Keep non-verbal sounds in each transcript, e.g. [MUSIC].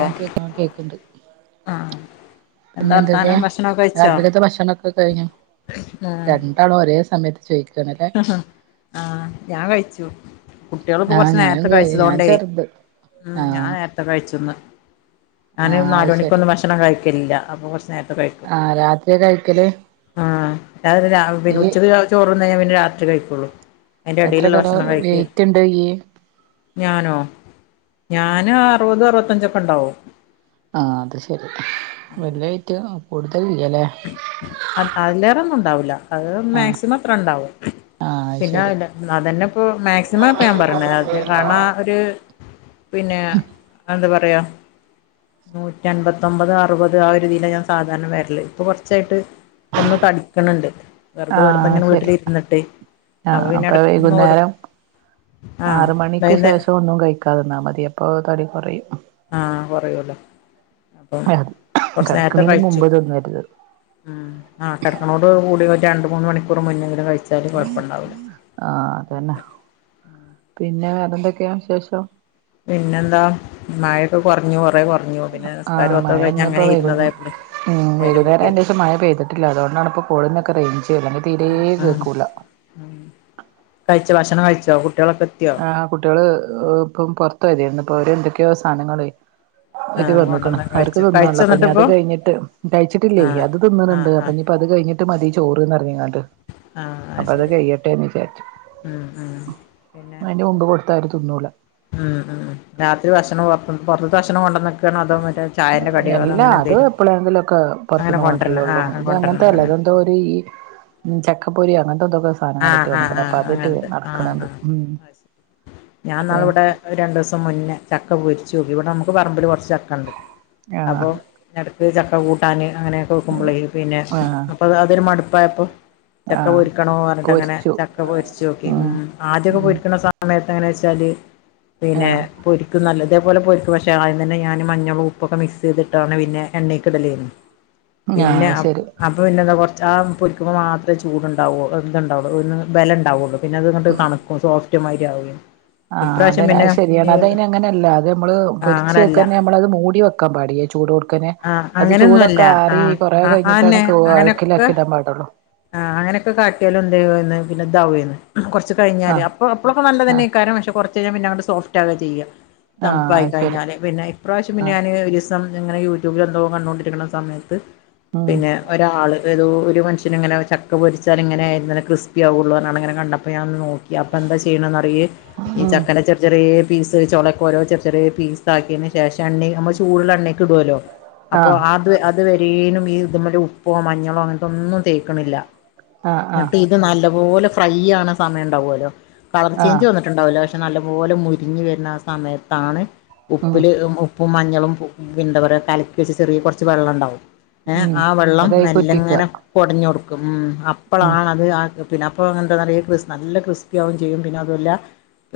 ആഹ് കേക്കാം കേക്ക്ണ്ട്. ആഹ് എന്താ പിന്നെന്തൊക്കെയ വർത്താനം ഭക്ഷണൊക്കെ കഴിച്ചോ? രാത്രികത്തെ ഭക്ഷണക്കെ കഴിഞ്ഞോ. രണ്ടാളും ഒരേ സമയത്ത് ചൊയിക്കും. അഹ ആഹ് ഞാൻ കഴിച്ചു. കുട്ട്യോള് ഇപ്പ ആഹ് കുറച്ച ഞാനും നേരത്തെ കഴിഞ്ഞ് ഞാൻ കഴിച്ചതോണ്ടേ, ചെറുത് ഉം ഞാ ആഹ് നേരത്തെ കഴിച്ച്ന്ന് ഞാന് ആഹ് നാല് അത് ശരി മണിക്കൊന്നും ഭക്ഷണം കഴിക്കലില്ല അപ്പൊ കൊറച്ച് നേരത്തെ കഴിക്കും ആഹ് രാത്രിയാ കഴിക്കല് ആ ഞാപിന്നെ രാ ഇയ്യ് ഉച്ചക്ക് ചോറ്ന്ന് കഴിഞ്ഞാ പിന്നെ രാത്രി കഴിക്കുള്ളു. അതിന്റെ എത്ര എടേലുള്ള കിലോ ഭക്ഷണം കഴിക്ക വെയിറ്റ് ഉണ്ട് ഇയ്യ് ഞാനോ ഞാന് അറുപത് അറുപത്തഞ്ചൊക്കെണ്ടാവും. ആഹ്, അത് ശെരി. വല്യെതായിറ്റ് കൂടുതല്യ ല്ലെ. അത്ത അതിലേ റെന്നും ണ്ടാവൂല. അത് ആഹ് മാക്സിമം ത്ര ഇണ്ടാവും. ആഹ് അത് പിന്നെ ശരി അയല്ല. അതന്ന പ്പോ മാക്സിമാപ്പൊ ഞാൻ പറണെ ത് കരണ ഒരു ത്. പിന്നെ എന്താ പറയാ. നൂറ്റൻപത്തൊമ്പത് അറുപത് ആ ഒരതിലാ ഞാൻ സാധാരണ വരല്. ഇപ്പൊ കൊറച്ചായിട്ട് ഒന്ന് തടിക്കണ് ണ്ട് വെറ്തെ ആഹ് വെറ്തെങ്ങനെ ശരി വീട്ടിലിരിന്ന്ട്ടെയ്. ആഹ് അപ്പ വെയ്കുന്നേരം ആഹ് ആറുമണിക്ക് വൈന്നേ ശേഷം ഒന്നും കഴിക്ക് ക്കാതിന്നാ മതി അപ്പോ തടി കൊറയും ആഹ് കൊറയോലോ അപ്പോ കൊറച്ച് നേരത്തെ കിടക്കണീന് കഴിച്ചു. മുമ്പ് തിന്നരുത് ഉം ആ കടക്കനോട് കൂടി ഒരു രണ്ടു മൂന്ന് മണിക്കൂർ മുന്നെങ്കിലും കഴിച്ചാല് കൊഴപ്പണ്ടാവില്ല. ആഹ് അതന്നെ. പിന്നെ വേറെന്തെക്കെയാ വിശേഷം. പിന്നെന്താ മയെക്കെ കൊറഞ്ഞു കൊറഞ്ഞ് കൊറ പറഞ്ഞു പിന്നെ ആഹ് നിസ്ക്കാരോത്തൊക്കെ മഴയൊന്നിപ്പോ കഴിഞ്ഞങ്ങനെ വൈകു ഇരുന്നതായിരുന്ന്. ഉം, വൈകുന്നേരം യിന്റെ ശേഷം മഴ പെയ്തിട്ടില്ല. അതോണ്ടാണ് പ്പോ ഫോണിനൊക്കെ റൈൻജ് അല്ലങ്കി തീരേ ആഹ് ആഹ് കേക്കൂല. കഴിച്ചോ, ഭക്ഷണം കഴിച്ചോ കുട്ട്യാളൊക്ക? ആഹ്, കുട്ട്യാള് പ്പം പൊർത്തൊയതേന്നു. ഇപ്പോ അവര് എന്തൊക്കെയോ സാദ നങ്ങള്. യിറ്റ് ആഹ് വന്ന്ക്ക്ണ്. കൊണ്ടന്ന അവർക്ക് കഴിച്ചു തിന്നാള്ള കഴിച്ചോ പ്പൊഞ്ഞി അത് എന്നിട്ടിപ്പോ കഴിഞ്ഞിട്ട്. കഴിച്ചിട്ടില്ലെയ് ആഹ് അത് തിന്ന്ണണ്ട്. ആഹ് അപ്പോ ആഹ് ഞ്ഞി. പ്പത് കഴിഞ്ഞിട്ട് മതി ചോറ്ന്നറഞ്ഞ്ങ്ങാണ്ട്, അപ്പ അത് കഴിയട്ടെന് വിചാരിച്ചു. മ്ഹ്. മ്ഹ് അയിന്റെ മുമ്പ് കൊടുത്താ ഓര് തിന്നൂല. ഉം, ഉം രാത്രി ഭക്ഷണം പൊറത്ത്ന്ന്. പൊറത്ത്ത്തെ ഭക്ഷണം കൊണ്ടന്ക്കാ. എല്ലാ, അത് എപ്പളേങ്കിലൊക്കെ അങ്ങനെ പൊറത്ത്ന്ന് കൊണ്ടരണ കൊണ്ടരലൊള്ളൂ. ആഹ് ഇത് കൊണ്ടരണ അങ്ങനത്തല്ല. അങ്ങനെ ഇത് ഇത് ഒരീ ചക്കപൊരി അങ്ങൻതെ ന്തൊക്കെ. ആഹ്, ആഹ്, ആഹ്, അങ്ങനത്തെ ആഹ്, ആഹ് ഉം ഞാന്നാള് വിടെ പിന്നെ രണ്ടൂസം. മുന്നേ ചക്ക പൊരിച്ചോക്കി. ഇവിടെ നമുക്ക് പറമ്പില് കൊറച്ച് ചക്കണ്ട് ആഹ് അപ്പൊ. എടക്ക് ചക്ക കൂട്ടാന് അങ്ങനെ ക്കെ വെക്കുമ്പളേ. പിന്നെ, ആഹ് അപ്പ അതൊരു മടുപ്പായപ്പോ. ചക്ക ആഹ് പൊരിക്കണോറഞ്ഞിട്ട്, അങ്ങനെ പൊരിച്ചു ചക്ക പൊര് ച്ചോക്കി. മ് ഉം ആദ്യൊക്കെ ഉം പൊരിക്ണ സമ.. സമയത്ത് എങ്ങനെ ച്ചാല്, പിന്നെ ആഹ് പൊരിക്കും. നല്ല ഇതേപോലെ പൊരി പക്ഷെ. ആദ്യം തന്നെ ഞാന് മഞ്ഞളും ഉപ്പൊക്കെ മിക്സെത്ട്ടാണ്. പിന്നെ എണ്ണീക്ക്ടല്. പിന്നെ, ആഹ് ശരി അപ്പൊ പിന്നെന്താ കൊറച്ച് ആ പൊരിക്കുമ്പോ മാത്രേ ചൂടുണ്ടാവോളൂ. ത്ണ്ടാ വൊളു. ഒന്ന് ഭലണ്ടാവൊള്ളൂ. പിന്നെ അത്ങ്ങട്ട് തണുക്കും. സോഫ്റ്റ് മാരി ആവേനു. ആഹ്, അതെന്നെ. അത് ശരിയാണ് അതൈനങ്ങനല്ലാ, അത് നമ്മള് ആ അങ്ങനല്ല പൊരിച്ചേക്കെന്നെ നമ്മളത് മൂടി വെ ക്കാൻ പാടിയ ച്ചൂടോട്ക്കനേ, ആ അത് അങ്ങനെയൊന്നുമല്ല ച്ചൂടൊക്കെ ആ ആറി കൊറേ ആ കഴിഞ്ഞിട്ടാണ് അന്നെ കുവാ അങ്ങനെയൊക്കെ അൾക്കിലാക്കി ഈടാപാടൊള്ളു. ആഹ്, അങ്ങനെക്കെ കാട്ട്യാലും [UNINTELLIGIBLE] പിന്നെ, പിന്നെ താവേ ന്. ഹ. കുറച്ച് കഴിഞ്ഞാല് ആഹ് അപ്പൊ അപ്പളൊക്കെ ആഹ് നല്ലതന്നേക്കാരം. പക്ഷെ കുറച്ച് കഴിഞാ, പിന്നെ അങ്ങ്ട് സോഫ്റ്റാകാ ചെയ്യാ. ആഹ് തണ്പ്പായി അത് ശരി കഴിഞ്ഞാല്, പിന്നെ ഇപ്രാശ്യം പിന്നെ ആഹ് ഞാന് [UNINTELLIGIBLE] ഇങ്ങനെ യൂട്യൂബിൽ എന്തോ കണ്ടോണ്ടിരിക്കണ സമയത്ത് ഉം പിന്നെ ഒരാള് ഏതോ ഒരു മനുഷ്യനിങ്ങനെ ചക്ക പൊരിച്ചാൽ ഇങ്ങനെ ക്രിസ്പി ആവുള്ളൂ എന്നാണ് ഇങ്ങനെ കണ്ടപ്പോ ഞാൻ ഒന്ന് നോക്കി അപ്പൊ എന്താ ചെയ്യണ ന്നറിയെ ഈ ഉം ചക്കനെ ചെ ചെറിയ പീസ് ചൊളക്കോരോ ചെറി ചെറിയ പീസ് ആക്കിയന് ശേഷം എണ്ണി നമ്മള് ചൂടുള്ള എണ്ണക്ക് ഇടുവല്ലോ. അപ്പൊ ആഹ് അത് അത് വരേലും ഈ ഇതുമ്മല ഉപ്പോ മഞ്ഞളോ അങ്ങനത്തൊന്നും തേക്കണില്ല ആഹ് ആഹ് ട്ട് ഇത് നല്ല പോലെ ഫ്രൈ ആവ്ണ സമയം ഉണ്ടാവല്ലോ കളർ ആഹ് ചേഞ്ച് വന്ന്ട്ട് ണ്ടാവൂല പക്ഷെ നല്ല പോലെ മുരിഞ്ഞു വരുന്ന ആ സമയത്താണ് ഉം ഉപ്പില് ഉ പ്പും മഞ്ഞളും എന്താ പറയുക കലക്കി വെച്ച് ചെറിയ കുറച്ച് വെള്ളംണ്ടാവും ഏ ഉം ആ വെള്ളം അതായിക്ക് ഉറ്റിക്കുക മെല്ലങ്ങനെ കൊടഞ്ഞ്ടുക്കും ഉം ഉം അപ്പളാണത് ആഹ് പിന്നെ അപ്പ അങ്ങനത്തെ നെറയെ നല്ല ക്രിസ്പിയാവും ചെയ്യും പിന്നെ അതുവല്ല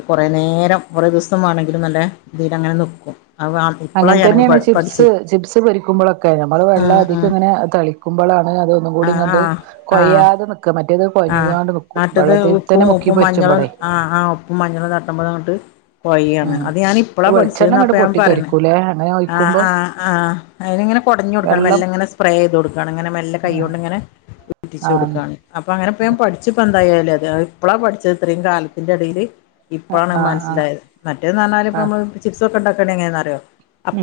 കൊറേ നേരം കൊറേ ദിവസം വേണമെങ്കില് നല്ലേ ഇതിൽ അങ്ങനെ നിക്കും അത് ആൾ അങ്ങനെ തന്നെയാണ് ചിപ്സ് ചിപ്സ് പൊരിക്കുമ്പോളൊക്കെ നമ്മള് വെള്ളം ആഹ് അധികം ഇങ്ങനെ തളി ക്കുമ്പോളാണ് അതൊന്നും കൂടി ആഹ് ആഹ് ഇങ്ങട്ട് ആഹ് ആഹ് കൊയ്യാതെ മറ്റേത് ആഹ് കൊഴഞ്ഞിങ്ങാണ്ട് വെക്കും നട്ടത് ഉപ്പും വെള്ളത്തിൽന്നെ ഉപ്പും മുക്കിപൊരിച്ചും മഞ്ഞളും കളയും ആഹ് ആഹ് ഓഹ് ഉപ്പ് മഞ്ഞള് തട്ടുമ്പോൾ അങ്ങോട്ട് പോയിയാണ് ഉം അത് ഞാൻ ഇപ്പളാ വെളിച്ചെണ്ണ പഠിച്ചന്ന് അപ്പ ഇങ്ങട്ട് ഞാൻ പൊട്ടി പറയ തെറിക്കൂലേ അങ്ങനെ ഒഴിക്കുമ്പോ ആഹ് ആഹ് അയിനിങ്ങനെ കൊടഞ് കൊടുക്കണം വെള്ളം മെല്ലെ ഇങ്ങനെ സ്പ്രേ ചെയ്ത് കൊടുക്കാണ് ഇങ്ങനെ മെല്ലെ കൈ ആഹ് കൊണ്ട് ഇങ്ങനെ പിടിച്ച് കൊടുക്കാണ് ആഹ് അപ്പ അങ്ങനെപ്പ പഠിച്ചപ്പൊ എന്തായാലേ അത് ഇപ്പളാ പഠിച്ചത് ഇത്രയും കാലത്തിന്റെ എടയില് ഇപ്പളാണ് ആഹ് മൻസ്സിലായത് മറ്റേന്ന് പറഞ്ഞാൽ ഇപ്പ ആഹ് നമ്മള് ചിപ്സ് ഒക്കെ ഉണ്ടാക്കണ്ട എങ്ങനെന്ന്റിയോ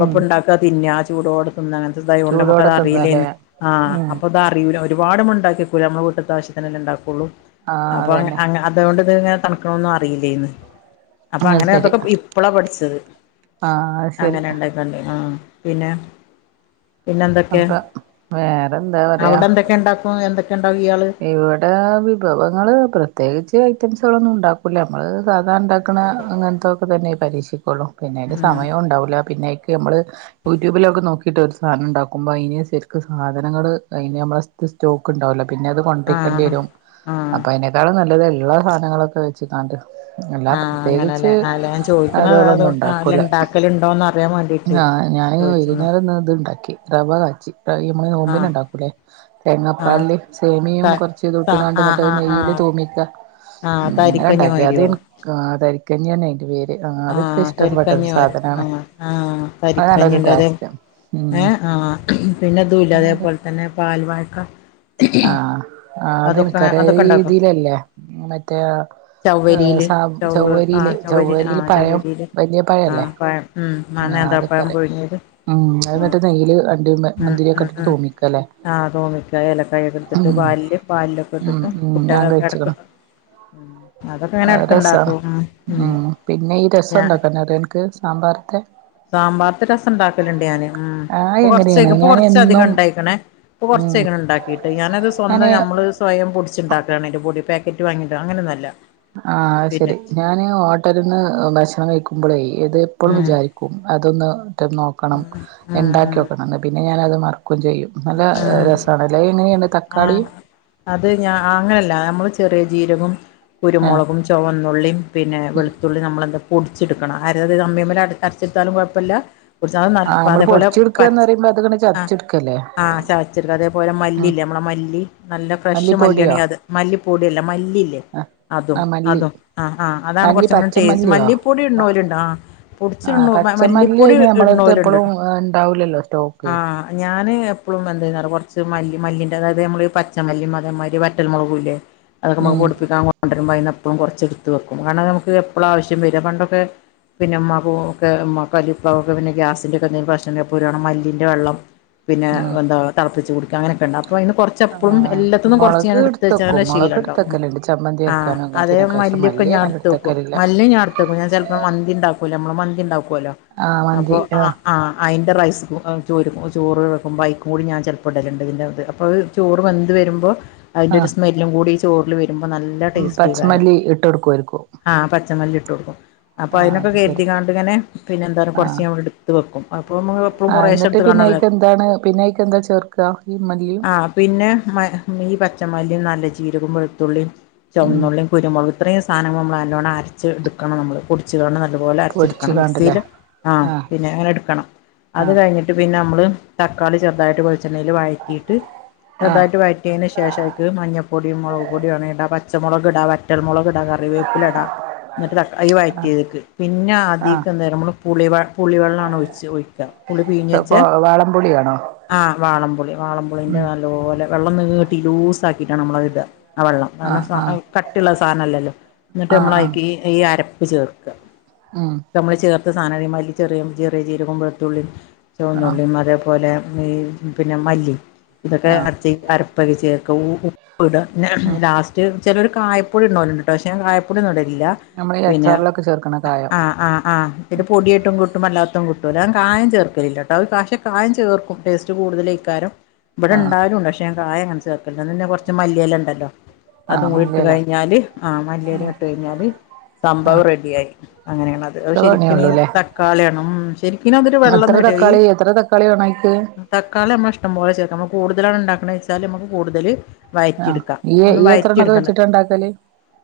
ഉം ഇണ്ട തിന്ന ചൂടോടെ തിന്ന അങ്ങനത്തെ തായകൊണ്ട് നമ്മക്ക് ചൂടോടെ അത് തിന്നാലേ അറിയില്ലേന്ന് ആ ഉം അപ്പൊതാ അറിയൂല ഒരുപാട് മുണ്ടാക്കിവക്കൂല നമ്മുടെ വീട്ട്ത്തെ ആവശ്യത്തിനന്നെ ഉണ്ടാക്കുള്ളൂ. ആഹ് അപ്പൊ അങ്ങ അതന്നെ അങ്ങ അതുകൊണ്ട് തന്നെ. തണുക്കണന്നും അറിയില്ലേന്ന് അപ്പൊ അത് അങ്ങനെ ശരി അതൊക്കെ ഇപ്പോളാ പഠിച്ചത് ആഹ് അത് ശരി അങ്ങനെ ഇണ്ടായിക്കണ്ടി ആ പിന്നെ പിന്നെ എന്തൊക്കെ അപ്പൊ വേറെന്താ പറയാ അവിടെ എന്തൊക്കെ ഇണ്ടാക്കും എന്തൊക്കെ ഇണ്ടാക്കും ഇയാള് ഇവിടെ വിഭവങ്ങള് പ്രത്യേകിച്ച് ഐറ്റംസുകളൊന്നും ഉണ്ടാക്കൂല നമ്മൾ സാധാരണ ഇണ്ടാക്കണ അങ്ങനെ ഇതൊക്കെ തന്നെ പരീക്ഷിക്കുള്ളൂ പിന്നെ ഉം സമയം ഉണ്ടാവില്ല പിന്നെക്ക് നമ്മള് യൂട്യൂബിലൊക്കെ നോക്കിട്ട് ഒരു സാനം ഇണ്ടാക്കുമ്പോ അയിന് സര്ക്ക് സധനങ്ങള് അയിന് നമ്മള സ്റ്റോക്ക് ഉണ്ടാവൂല്ല. പിന്നെ അത് ആഹ് കൊണ്ടയിക്കേണ്ടിരും ആഹ് അപ്പൊ അയിനേക്കാളും നല്ലത് ഇള്ള സാധനങ്ങളൊക്കെ വെച്ച് കാണ്ട് ആഹ് അങ്ങനെയല്ലേ അല്ല ഞാ ചോദിക്കണത് അതൊ അതുകളൊന്നും അല്ല ണ്ടാക്കലുണ്ടോ അറിയാൻ വേണ്ടിട്ട് ആ ഞാനി വൈകുന്നേരം ന്ന ഇത് ഇണ്ടാക്കി. റവ കാച്ചി ഈ അമ്മള് നോമ്പിൻ ആഹ് ഉണ്ടാക്കൂല്ലേ തേങ്ങാ ആഹ് പാൽല് സേമിയും ത കൊറച്ച് ഇതും ത ഇട്ട് ആഹ് എന്നിട്ട് അത് ആഹ് നെയ്യ് ൽ ആഹ് തൂമിക്ക ആഹ് അങ്ങനെ തരിക്കഞ്ഞി ഉണ്ടാക്കി അത് മാരിയോ ആഹ് തരിക്കഞ്ഞാണയിന്റെ പേര് അതൊക്കെ ആഹ് ഇഷ്ടപ്പെട്ട ഒരു തരിക്കഞ്ഞി പോര സാധനാണ് ആഹ് ആഹ് അത് തരിക്കഞ്ഞി നല്ലൊരു ണ്ട് ടേസ്റ്റ് ഉം ഏഹ് ആഹ് പിന്നെതൂല അതേപോലെ തന്നെ പാൽവായക്ക. ആഹ് ആഹ് അതൊക്കെ അതെനിക്കറിയാം അതൊക്കെ ഈ ഇണ്ടാക്കും ഇതിലല്ലേ മറ്റേ ഏഹ് ചൗവരിയില് സ ചൗവ ആഹ് ചൗവരിയില് ചൗവരി ചൗവരിയില് ആഹ് പഴം ചൗരിയില് വലിയ ആ പഴല്ലേ പഴം ഉമ് ആ നേന്ത്രപ്പഴം പുഴുങ്ങിയത് ഉമ് അത് ഉം എന്നിട്ട് നെയ്യല് അണ്ടി ഉം മുന്തിരിയൊക്കെ ഉം ഇട്ട് ഉം തൂമിക്കല്ലേ ആഹ് തൂമിക്ക ഏലക്കായൊക്കെ എടുത്തിട്ട് ഉം പാലില് പാലിലൊക്കെ ഉം ഇട്ട് ഉം ഞാൻ ട്ട് കഴിച്ച്ക്ക്ണ് [UNINTELLIGIBLE] ഉം അതൊക്കെ ഇങ്ങനെ അത് എടക്ക് രസാണ് ഇണ്ടാക്കും ഉം ഉം പിന്നെ ഈ രസം ഞാ ഉണ്ടാക്കാൻ അറിയൊ അൻക്ക് സാമ്പാറിത്തെ സാമ്പാർത്തെ രസം ഉണ്ടാക്കലുണ്ട് ഞാന് ഉം അത് ഇപ്പൊ എങ്ങനെയാണ് കൊർച്ചയിക്ക് ഇപ്പൊ ഞാൻ കൊർച്ച അധികം എന്നും ഇണ്ടായിക്ക്ണേ. ഇപ്പം ഉം കൊർച്ചായിക്ക്ണ് ഇണ്ടാ കീട്ട് ഞാനത് സ്വന്തം ഞാന് ഞമ്മള് സ്വയം പൊടിച്ചുണ്ടാക്കാണ് അയ്ൻ്റെ പൊടി പേക്കറ്റ് വാങ്ങിട്ട് അങ്ങനൊന്നല്ല. ആഹ് അത് പിന്നെ ശരി ഞാന് ഹോട്ടൽന്ന് ഭക്ഷണം കഴിക്കുമ്പോളേ ഇത് എപ്പോളും ഉം വിചാരിക്കും അതൊന്ന് നോക്കണം ഉം ഇണ്ടാക്കി ഉം ക്കോക്കണം പിന്നെ ഞാനത് മറക്കും ചെയ്യും. നല്ല ഉം രസാണ് ല്ലേ എങ്ങനെയണ്ട് തക്കാളിയും ആഹ് അത് ഞ അങ്ങനെയല്ല നമ്മള് ചെറിയ ജീരകവും ആഹ് കുരുമൊളകും ചുവന്നുള്ളിയും പിന്നെ വെളുത്തുള്ളി നമ്മളെന്താ പൊടിച്ചെടുക്കണം ആരവ് അമ്മിമ്മല് അരച്ചെടുത്താലും കുഴപ്പല്ല കുട്ച്ചാലും നല്ല അതേപോലെ പച്. [UNINTELLIGIBLE] ബത്ത്ക്ണ് ച ആ ആ ചതച്ചെടുക്ക അതേപോലെ ഉം മല്ലില്ലേ നമ്മളെ മല്ലി നല്ല ഫ്രഷ് മല്ലിപ്പൊടിയോ മല്ലിയാണ് അത് മല്ലിപ്പൊട്യല്ല മല്ലില്ലേ. അതും ആഹ് മല്ലി അതും ആ ആ അതാണ് മല്ലി കുറച്ചും കൂടി ടേസ്റ്റ് പച്ചമല്ലിയോ മല്ലിപ്പൊടി ഇടുന്നൊലുണ്ട ആ ആഹ് പൊട്ച്ട്ണു മ പച്ചമല്ലി മല്ലിപ്പൊടി അയിന് നമ്മളെടുത്ത് ഇട്ണോല്ണ്ട് എപ്പളും ഉണ്ടാവൂലല്ലോ സ്റ്റോക്ക് ആഹ് ഞാന്. പ്ലും എന്തേന്നറ കൊർച്ച് മല്ലി മല്ലിന്റതായത് നമ്മളീ പച്ചമല്ലിം അതേമാരി വറ്റൽമൊളകൂല്ലേ. അതൊക്കെ നമക് ഉം കൊണ്ടരുമ്പോ കൊണ്ടരുമ്പോ എപ്പളും കുറച്ച് ഇ ടുത്ത് വെക്കും കാരണം നമുക്ക് എപ്പോളാ ആവശ്യം വര പണ്ടൊക്കെ പിന്ന മാവുകെ കലിപ്പാവ് ഒക്കെ ഗ്യാസ് [UNINTELLIGIBLE] മല്ലിന്റെ വെള്ളം ഉം വെന്താ തളപ്പിച്ച്കുടിക്ക അങ്ങനെക്കണ്ട് അപ്പൊ അയ്ന്ന് കൊർ- ചപ്പളും ആഹ് എല്ലാത്തൊന്നും കൊറച്ച് മുളക് ഞാൻ എടുത്ത് വെച്ച എടുത്തക്കും അങ്ങനെ ശീലം മുളക് ഉണ്ടാവകും എടുത്തക്കലുണ്ട് ചമ്മന്തി ആഹ് അരക്കാനും അതേ അങ്ങനത്തിനൊക്കെ പക്ഷെ മല്ലിയൊക്കെ മല്ലി ഞാൻ അങ്ങനെ എടുത്ത് വെക്കും. എടുത്തക്കലില്ല മല്ലി ഞാൻ ഇട്ത്തക്കും ഞാൻ ചൽപ്പോ മന്തി ഉണ്ടാക്കല്ലോ നമ്മള് മന്തി ഉണ്ടാക്കല്ലോ ആഹ് മന്തി അപ്പൊആ ആഹ് ആ അയിൻ്റെ റൈസ് ചോരു ചോറ് റക്കുമ്പോ മൂടി ഞാ ചെൽപ്പടല്ണ്ട് തിൻ്റെ അ അപ്പത് ചോറ് വെന്ത് വരുമ്പോ അയ്ന്റെരു ആഹ് സ്മെല്ലും കൂടി ഈ ചോറില് വരു നോക്കുമ്പോ നല്ല ടേസ്റ്റ്‌കാരം പച്ചമല്ലി ഇട്ട് കൊടുക്കുവായിരിക്കും ആ പച്ചമല്ലി ഇട്ട കൊടുക്കും അപ്പ ആഹ് അതിനൊക്കെ അത് ശരി കരുതികാണ്ട്ങ്ങനെ പിന്നെന്താണ് കുറച്ച് ആഹ് ഞാൻ വിടെടുത്ത് വെക്കും അപ്പോ നമ്മക്ക് കുറേശ ഇടത്ത് കാണല ന്താണ് പിന്ന യ്ക്ക് എന്താ ചേർക ഈ മല്ലിം ആ പിന്നെ മയ് ഈ പച്ചമല്ലിം നല്ലചീരകും വെൾത്തുള്ളിം ഉം ചൊമ്ന്നുള്ളിം കുരുമൊളക്. ത്രേ സാനങ്ങൾ നമ്മൾ നല്ലോണം അരച്ച് ഇട്ക്കണം നമ്മള്. പൊട്ച്ച്കാണ്ട് നല്ലപോലെ അര്ച്ച്ട് പൊടിച്ച് ക്കണം കാണ്ടല്ലേ മിക്സില് ആഹ് പിന്നെ ങ്ങനെട്ക്കണം അത് ആഹ് കഴിഞ്ഞി പിന്നെ മ്മള് തക്കളി ചെറുതായിട്ട് വെളിച്ചെണ്ണേൽ വഴറ്റിട്ട് ആഹ് ചെറുതായിട്ട് വയ കെയ്‌ക്കിയ തിന് ശേഷ മഞ്ഞപ്പൊടി മുളക് പൊടിവേണങ്കി ഇടാ പച്ചമുളകിട വറ്റമുളകിട റിവേപ്പിലടാ ന്നട്ട് തക് ഈ ആഹ് വഴറ്റിയതിക്ക് പിന്നാ അതീക്കെന്തെയ്യണം മ്മൾ. പുളിവ പുളിവെള്ളാണ് ഒഴിച്ച് ഒഴിക്ക പുളി പീഞ്ഞെച്ചെ വാളം പുളിയാണോ? ആഹ് വാളം പുളി വാളംപുളീന്റെ നല്ലോലെ വെള്ളംന്നീട്ടി ലൂസാക്കിട്ടാണ് നമ്മളത് ഇടാ. ആ വെള്ളം ആഹ് ആഹ് കരണം കട്ടിള്ള സാനല്ലല്ലോ ന്നിട്ട് ആഹ് ആഹ് നമ്മളയ്ക്ക് ഈ അരപ്പ് ചേർക്ക ഉം നമുക്ക് ചേർത്ത് സാധനം കഴിയുമ്പ ചെറിയ ജീരകം വെളുത്തുള്ളി ആഹ് ചുവന്നുള്ളി അതേപോലെ പിന്നെ മല്ലി ഇതൊക്കെ ആഹ് അരപ്പക് ചേർക്കവൂ പ്പ്ട ന്നെ ഉം ലാസ്റ്റ് ചെലോര് കായപ്പൊടി ഇട്ണോല്ണ്ട്ട്ടോ പക്ഷെ കായപ്പൊടിന്നുടലില്ല. നമ്മള് ഈ പിന്നെ അച്ചാറിലൊക്കെ ചേർക്കണ കായം ആഹ് ആഹ് ആഹ്. ട് പൊട്യായ്ട്ടും കിട്ടും അല്ലാത്തും കിട്ടുലേ കായം ചേർക്കലില്ലട്ടവ് പഷേ കായം ചേർക്കും. ടേസ്റ്റ് കൂടുതലുക്കാരം ആഹ് ഇവിടെണ്ടായിരുന്നു പക്ഷെ ഞാൻ കയാണ് ചേർക്കുന്നത് പിന്നെ കുറച്ചു മല്ലിയിലണ്ടല്ലോ? അതും ആഹ് കൂടി ഇട്ട് മല്ലിയെല കഴിഞ്ഞാല് ആ ഉം മല്ലിയല ഇട്ട് കഴിഞ്ഞാല് സംഭവം ആഹ് റെഡിയായി അങ്ങനെയാണ ഏ അത് ഇത്ര ശെരിക്ക്ന് പണിയൊള്ളൂല്ലേ തക്കാള്യാണം ഉം ശരിക്കിനതൊരു വെള്ളനരവി. ക്കാളി വേണയ്ക്ക്. തക്കാള്യമ്മളെ ഇഷ്ടംപോലെ ചേർക്ക നമ്മള് കൂടുതലാണ് ഇണ്ടാക്ക്ണെചാല് നമ്മക്ക് കൂടുതല്. ആഹ് വയറ്റിടുക്ക ഇയ്യ് ഒന്ന് ഇയ്യ് എത്രണ്ണൊക്കെ വയറ്റിടുക്ണ് വെച്ചിട്ടാ ഇണ്ടാക്കല്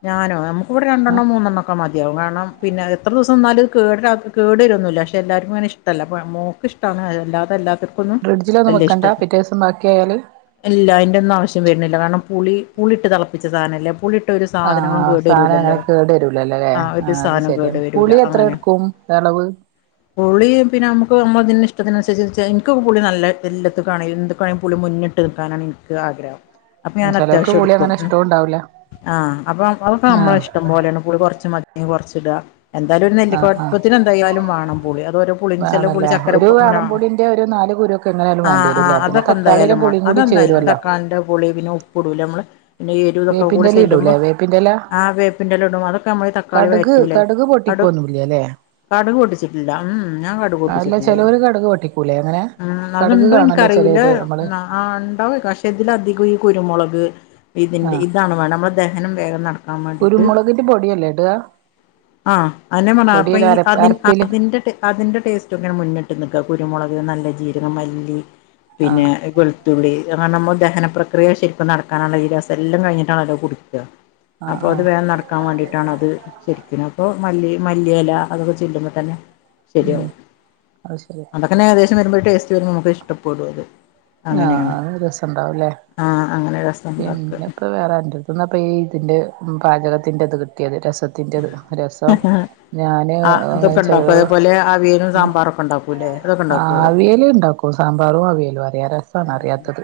ഞാനോ നമുക്കിവിടെ ഏഹ് രണ്ടെണ്ണം മൂന്നെണ്ണംഒക്കെ മതിയാവും കാരണം പിന്നെ എത്ര ദിവസം ന്നാലും കേട കേടരൊന്നുല്ല ക്ഷെ എല്ലാർകുങ്ങനെ ഇഷ്ടല്ല പ മോക്ക്ഷ്ട്ടാണ് അയ് അല്ലാതെല്ലാതർ ഫ്രിഡ്ജിലൊന്നും വക്കണ്ട പിറ്റേ ദിസം ബാക്ക്യായാല്. ഇല്ല അയിന്റെന്നു ആവശ്യം വര്നില്ല കാരണം പുളി പുളിട്ട് തളപ്പിച്ച സാനല്ലേ പുളി ട്ട ഒരു സാധനങ്ങളും ആഹ് കേട് വരൂ സാധനം അങ്ങനെ ലല്ലോ കേട് വരൂലല്ലോല്ലേ ആ ഒരു ആഹ് അത് സാധനം ശരിയാണ് കേടു വരൂല പുളി എത്ര അങ്ങനെ എടുക്കും അളവ് പുളിം പിന്നെ നമുക്ക് നമ്മള തിന് ഇഷ്ടത്തിനുസരിച്ച് ചെയ് ക്ക് പുളി നല്ല എല്ലത്ത്ക്കാണെങ്കിലും എന്ത് പയം പുളി മുന്ന്ട്ട് നിക്കാനാണ് ഇൻക്ക് ആഗ്രഹം. ചെലോർക്ക് അപ്പഞാനത്യാവശ്യം പുളി ഇട്ക്കും അങ്ങനെ ഉം ഇഷ്ടവും ഉണ്ടാവൂല ആഹ് അപ്പം അതൊക്കെ ആഹ് നമ്മളഷ്ടം. പോലെണ് പുളി കൊർച്ച് മതിങ്കി കൊർച്ച്ട എന്താലും ഒരു നെല്ലിക്ക ആഹ് വൽപ്പത്തിലെന്തായാലും വാണം പുളി അതൊരു. വേണലേ ഒരു വാളം പുളിന്റെ ഒരു നാല് കുരുക് ആഹ് ആഹ് അതൊക്കെ എന്തായാലും വേണം കൂടി അതെന്തായാലും ചേരുവല്ലോ തക്കാളീന്റെ പൊളി പിന്നെ ഉപ്പിടൂലെ നമ്മള് പിന്നെ എരുതൊക്കെ കൂടി വേപ്പിന്റെല ചെല്ലുമ്പോ ഇടൂലേ വേപ്പിന്റെല ആ വേപ്പിന്റെലേം ഇടും അതൊക്കെ നമ്മൾ തക്കാളി വയറ്റൂല്ലേ ട്ടിക്കോന്നുല്ലല്ലേ കടുക് പൊട്ടിച്ചിട്ടില്ല ഉം ഞാൻ കടുക് പൊട്ടിച്ചിട്ടില്ല ക്കൂലേ അങ്ങനെ ഉം കടുക് അക്ണ്ടോ കാണല്ലോ എനിക്കറിയൂല്ല ചെലേത് നമ്മള് ആ ഇണ്ടാവ് പക്ഷെ ഇതിലധികം ഈ കുരുമുളക് ഇതിന്റെ ആഹ് ഇതാണ് വേണം നമ്മുടെ ദഹനം വേഗം നടക്കാൻ വേണ്ടി കുരുമുളകിന്റെ പൊടിയല്ലേ ഇട്കാ ആ അകന്നെ ഞാൻ പറഞ്ഞെ അപ്പൊ ഈ അതി അരപ്പില് അതിന്റെ അതിന്റെ ടേസ്റ്റ് ഒക്കെങ്ങനെ മുന്നിട്ട് നിൽക്കുക കുരുമുളക് നല്ല ജീരകം മല്ലി പിന്നെ ആഹ് ത്തുള്ളി അങ്ങനെ നമ്മൾ ദഹനപക്രിയ ശരിക്കും നടക്കാനുള്ള ഈ രസംല്ലാം ഞ്ഞിട്ടണല്ലോ കുടിക്കുക ആഹ് അപ്പൊ അത് ആഹ് വേഗം നടക്ക ക്കാൻ വേണ്ടിട്ടണ അത് ശരിക്കിനും അപ്പൊ മല്ലി മല്ലിയെല അതൊക്കെ ചെല്ലുമ്പോ തന്നെ ശരിയാ ഉം അത് ശരി അതൊക്കനെ ഏകദേശം വരുമ്പോൾ ടേസ്റ്റ് വരും നമുക്ക് ഇഷ്ടപ്പെടുും അത് ആഹ അങ്ങനെയാണ് അ ഒരു രസം ഇണ്ടാവൂല്ലേ ആഹ് അങ്ങനെ രസം ഉണ്ടാക്കുക പിന്നെ ഇപ്പ വേറെണ്ട് ന്നപ ഈ ഇതിന്റെ പാചകത്തിന്റെ ഇത് കിട്ടിയത് രസ ത്തിന്റെ രസം ഞാന് ആഹ് ഇതൊക്കെ ചെ ഉണ്ടാക്കും എഹ് അതേപോലെ അവിയലും സാമ്പാറൊക്കെ ഉണ്ടാക്കൂല്ലേ അതൊക്കെ ആ ഉണ്ടാക്കുവോ അവിയല് ഇണ്ടാക്കും സാമ്പാറും അവിയലും അറിയാം രസാണ് അറിയാത്തത്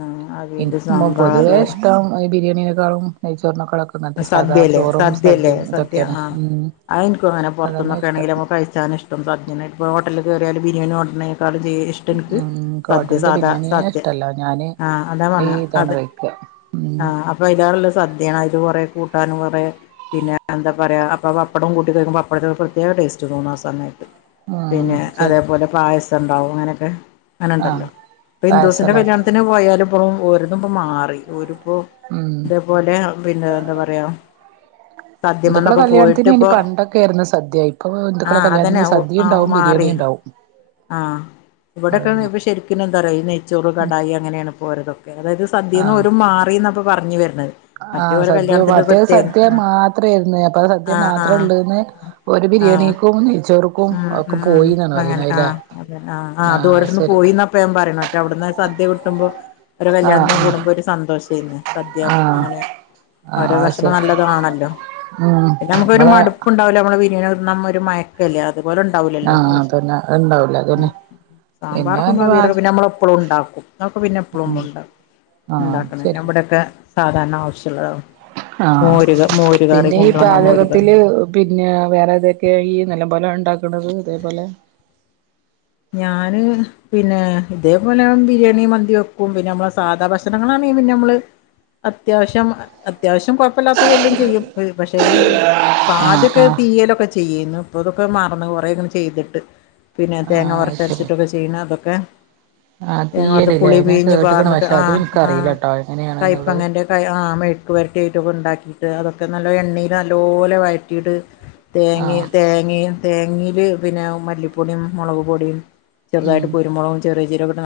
ആഹ് അവിയല് എനിക്ക് പൊതുവേ സാമ്പാറ് ഇഷ്ടം ബിരിയാണിനെക്കാളും നെയ്ച്ചോറിനേക്കാളൊക്കെ ഇപ്പ അങ്ങനത്തെ സാധാ സദ്യല്ലേ ചോറും സദ്യയും ഇതൊക്കെയാണ് ഉം ആ എനക്കും അങ്ങെനെ അതന്നെ പുറത്തുന്നൊക്കെ ഇഷ്ടം ആണെങ്കിലും നമുക്കഴിച്ചാനിഷ് ഇപ്പം സജ്ഞായി ഇപ്പോ ഹോട്ടലിൽ കറിയൽ ബിരിയാണിഓഡനക്കളും ചെയ ടക്ക് ഉം ഇൻക്ക് സദ്യ ഹോട്ടൽത്തെ സാധാ ബിരിയാണിയേ സദ്യ ഇഷ്ടല്ല ഞാന് ആ അതാ ഈ പറഞ്ഞ ഇതാണ് അത് കഴിക്ക ഉം ആ പ്പോ അയ്ലേറെ നല്ല സദ്യാണ്. ആയ്ക്ക് കൊറേ കൂട്ടാനും കുറെ പിന്നെ എന്താ പ്പ പറിയ പ്പടവും കൂട്ടി കഴക്കുമ്പോൾ അപ്പടത്ത പ്രത്യേക ടേസ്റ്റ് തോന്നുന്ന ആ സമയത്ത് ഉം പിന്നെ ശരി അതേപോലെ പായസം ണ്ടാവും അങ്ങനെയൊക്കെ അങ്ങനെ ഉണ്ടല്ലോ ആഹ് ഇപ്പ ഹിന്ദുസിന്റെ പായസല്ലേ കല്ല്യാ ത്തിന് പോയാലും ഇപ്പൊ ഓരുന്നുപ്പം മാറി ഓരിപ്പോൾ ഉം അതുപോലെ പിന്നെ എന്താ പറയാ ഹിന്ദുക്കള സദ്യമന്നൊക്കെ പോയിട്ട് കല്യാണത്തിന് ഇനി ഇപ്പോ പണ്ടൊക്കെ ആയിരുന്നു സദ്യ ഇപ്പൊ ഹിന്ദുക്കളെ ആഹ് അതന്നെ കല്യാണത്തിന് സദ്യ ആഹ് ഉണ്ടാവും ബിരിയാണി മാറി ഉണ്ടാവും [INAUDIBLE] ആഹ് ഇവിടെക്കെ അതന്നെ ഇ ശരിക്കും എന്താ പറയാ ഈ നെയ്ച്ചോറ് കടായി അങ്ങനെയാണ് പോരതൊക്കെ അതായത് സദ്യേന്ന് ഓരു മാറിന്നപ്പൊ പറഞ്ഞു വരുന്നത് ആഹ സദ്യ മറ്റേത് സദ്യ മാത്രേരുന്നു അപ്പൊ സദ്യ ആഹ് മാത്രേ ആഹ് ഇള്ളൂന്ന് ഒരു ആഹ് ആഹ് ബിരിയാണിക്കും നെയച്ചോർക്കും ഒക്കെ പോയിന്നാണ് പറണത് ല്ലെ ആ ആ അതോരിടന്ന് പോയിന്നപ്പ ഞാൻ പറയു മറ്റേ അവിടുന്ന് സദ്യ കിട്ടുമ്പോ ഒരു ആഹ് കല്യാണത്തിന് ആഹ് കൂടുമ്പോ ഒരു സന്തോഷാരുന്ന് സദ്യ ആഹ് അങ്ങനെ ഓരോ ആഹ് ഭക്ഷണം ശരി നല്ലതാണല്ലോ ഉം പിന്നെ നമുക്കൊരു നിങ്ങളെ മടു ഇപ്പ ഉണ്ടാവില്ല നമ്മള് ബിരിയാണി തിന്ന മ്പോ ഒരു മയക്കല്ലേ അതുപോലെ ഉണ്ടാവലല്ലോ ആഹ് അതന്നെ അത് ഇണ്ടാവൂല അതന്നെ പിന്നെ സാമ്പാർക്കും നല്ല പാച അവീലും നമ്മള എപ്പഴും ഉണ്ടാക്കും നമ്മക്ക് പിന്നെ എപ്പഴും ഉണ്ടാകും ആഹ് അത് ഉണ്ടാക്കണ ശരിയാ ഇവിടെയൊക്കെ സാധാരണ ആവശ്യ ഉള്ള ആഹ പിന്നെ ഈ മോര് കറി പാചകത്തില് പിന്നെ വേറെ ഏതൊക്കെയ ഈ നിലമ്പോല ഉണ്ടാക്കുന്നത് ഇതേപോലെ ഞാന് പിന്നെ ഇതേപോലെ ബിരിയാണി മന്തി വെക്കും പിന്നെ നമ്മള സാധാ ഭക്ഷണങ്ങളാണെ പിന്നെ നമ്മള് അത്യാവശ്യം അത്യാവശ്യം കു ല്ലാത്തതെല്ലാം ചെയ്യും പക്ഷെ ഈ ആഹ് പാദ്യൊക്കെ ആഹ് തീയലൊക്കെ ചെയ്യുന്നു ഇതൊക്കെ മറന്ന് കുറെങ്ങനെ ചെയ്തിട്ട് പിന്നെ തേങ്ങ ആഹ് അത് ശരി വറുത്തരച്ചിട്ടൊക്കെ ചെ ചെയ്യനതൊക്കെ ആഹ് തീയലില്ലേ പുളി ഞാൻ പീഞ്ഞിറ്റ് കേട്ട്ക്ക്ണ് പാർന്നിട്ട് പക്ഷെ അതും ആഹ് ആഹ എനിക്കറിയില്ല ട്ടോ എങ്ങനെയാണ്ന്നുള്ളത് കൈപ്പങ്ങന്റെ ആ മെഴക്ക് വെരട്ടിയായിട്ടൊക്കെ ഇണ്ടാക്കിയിട്ട് അതൊക്കെ നല്ല എണ്ണയിൽ നല്ലോല വഴറ്റിയിട്ട് തേങ്ങേ ആഹ് തേങ്ങേ തേങ്ങേല് പിന്നെ മല്ലിപ്പൊടിം മുളക്പ്പൊടിം ഉം ചെറുതായിട്ട് കുരുമോളകും ചെറിയ ജിര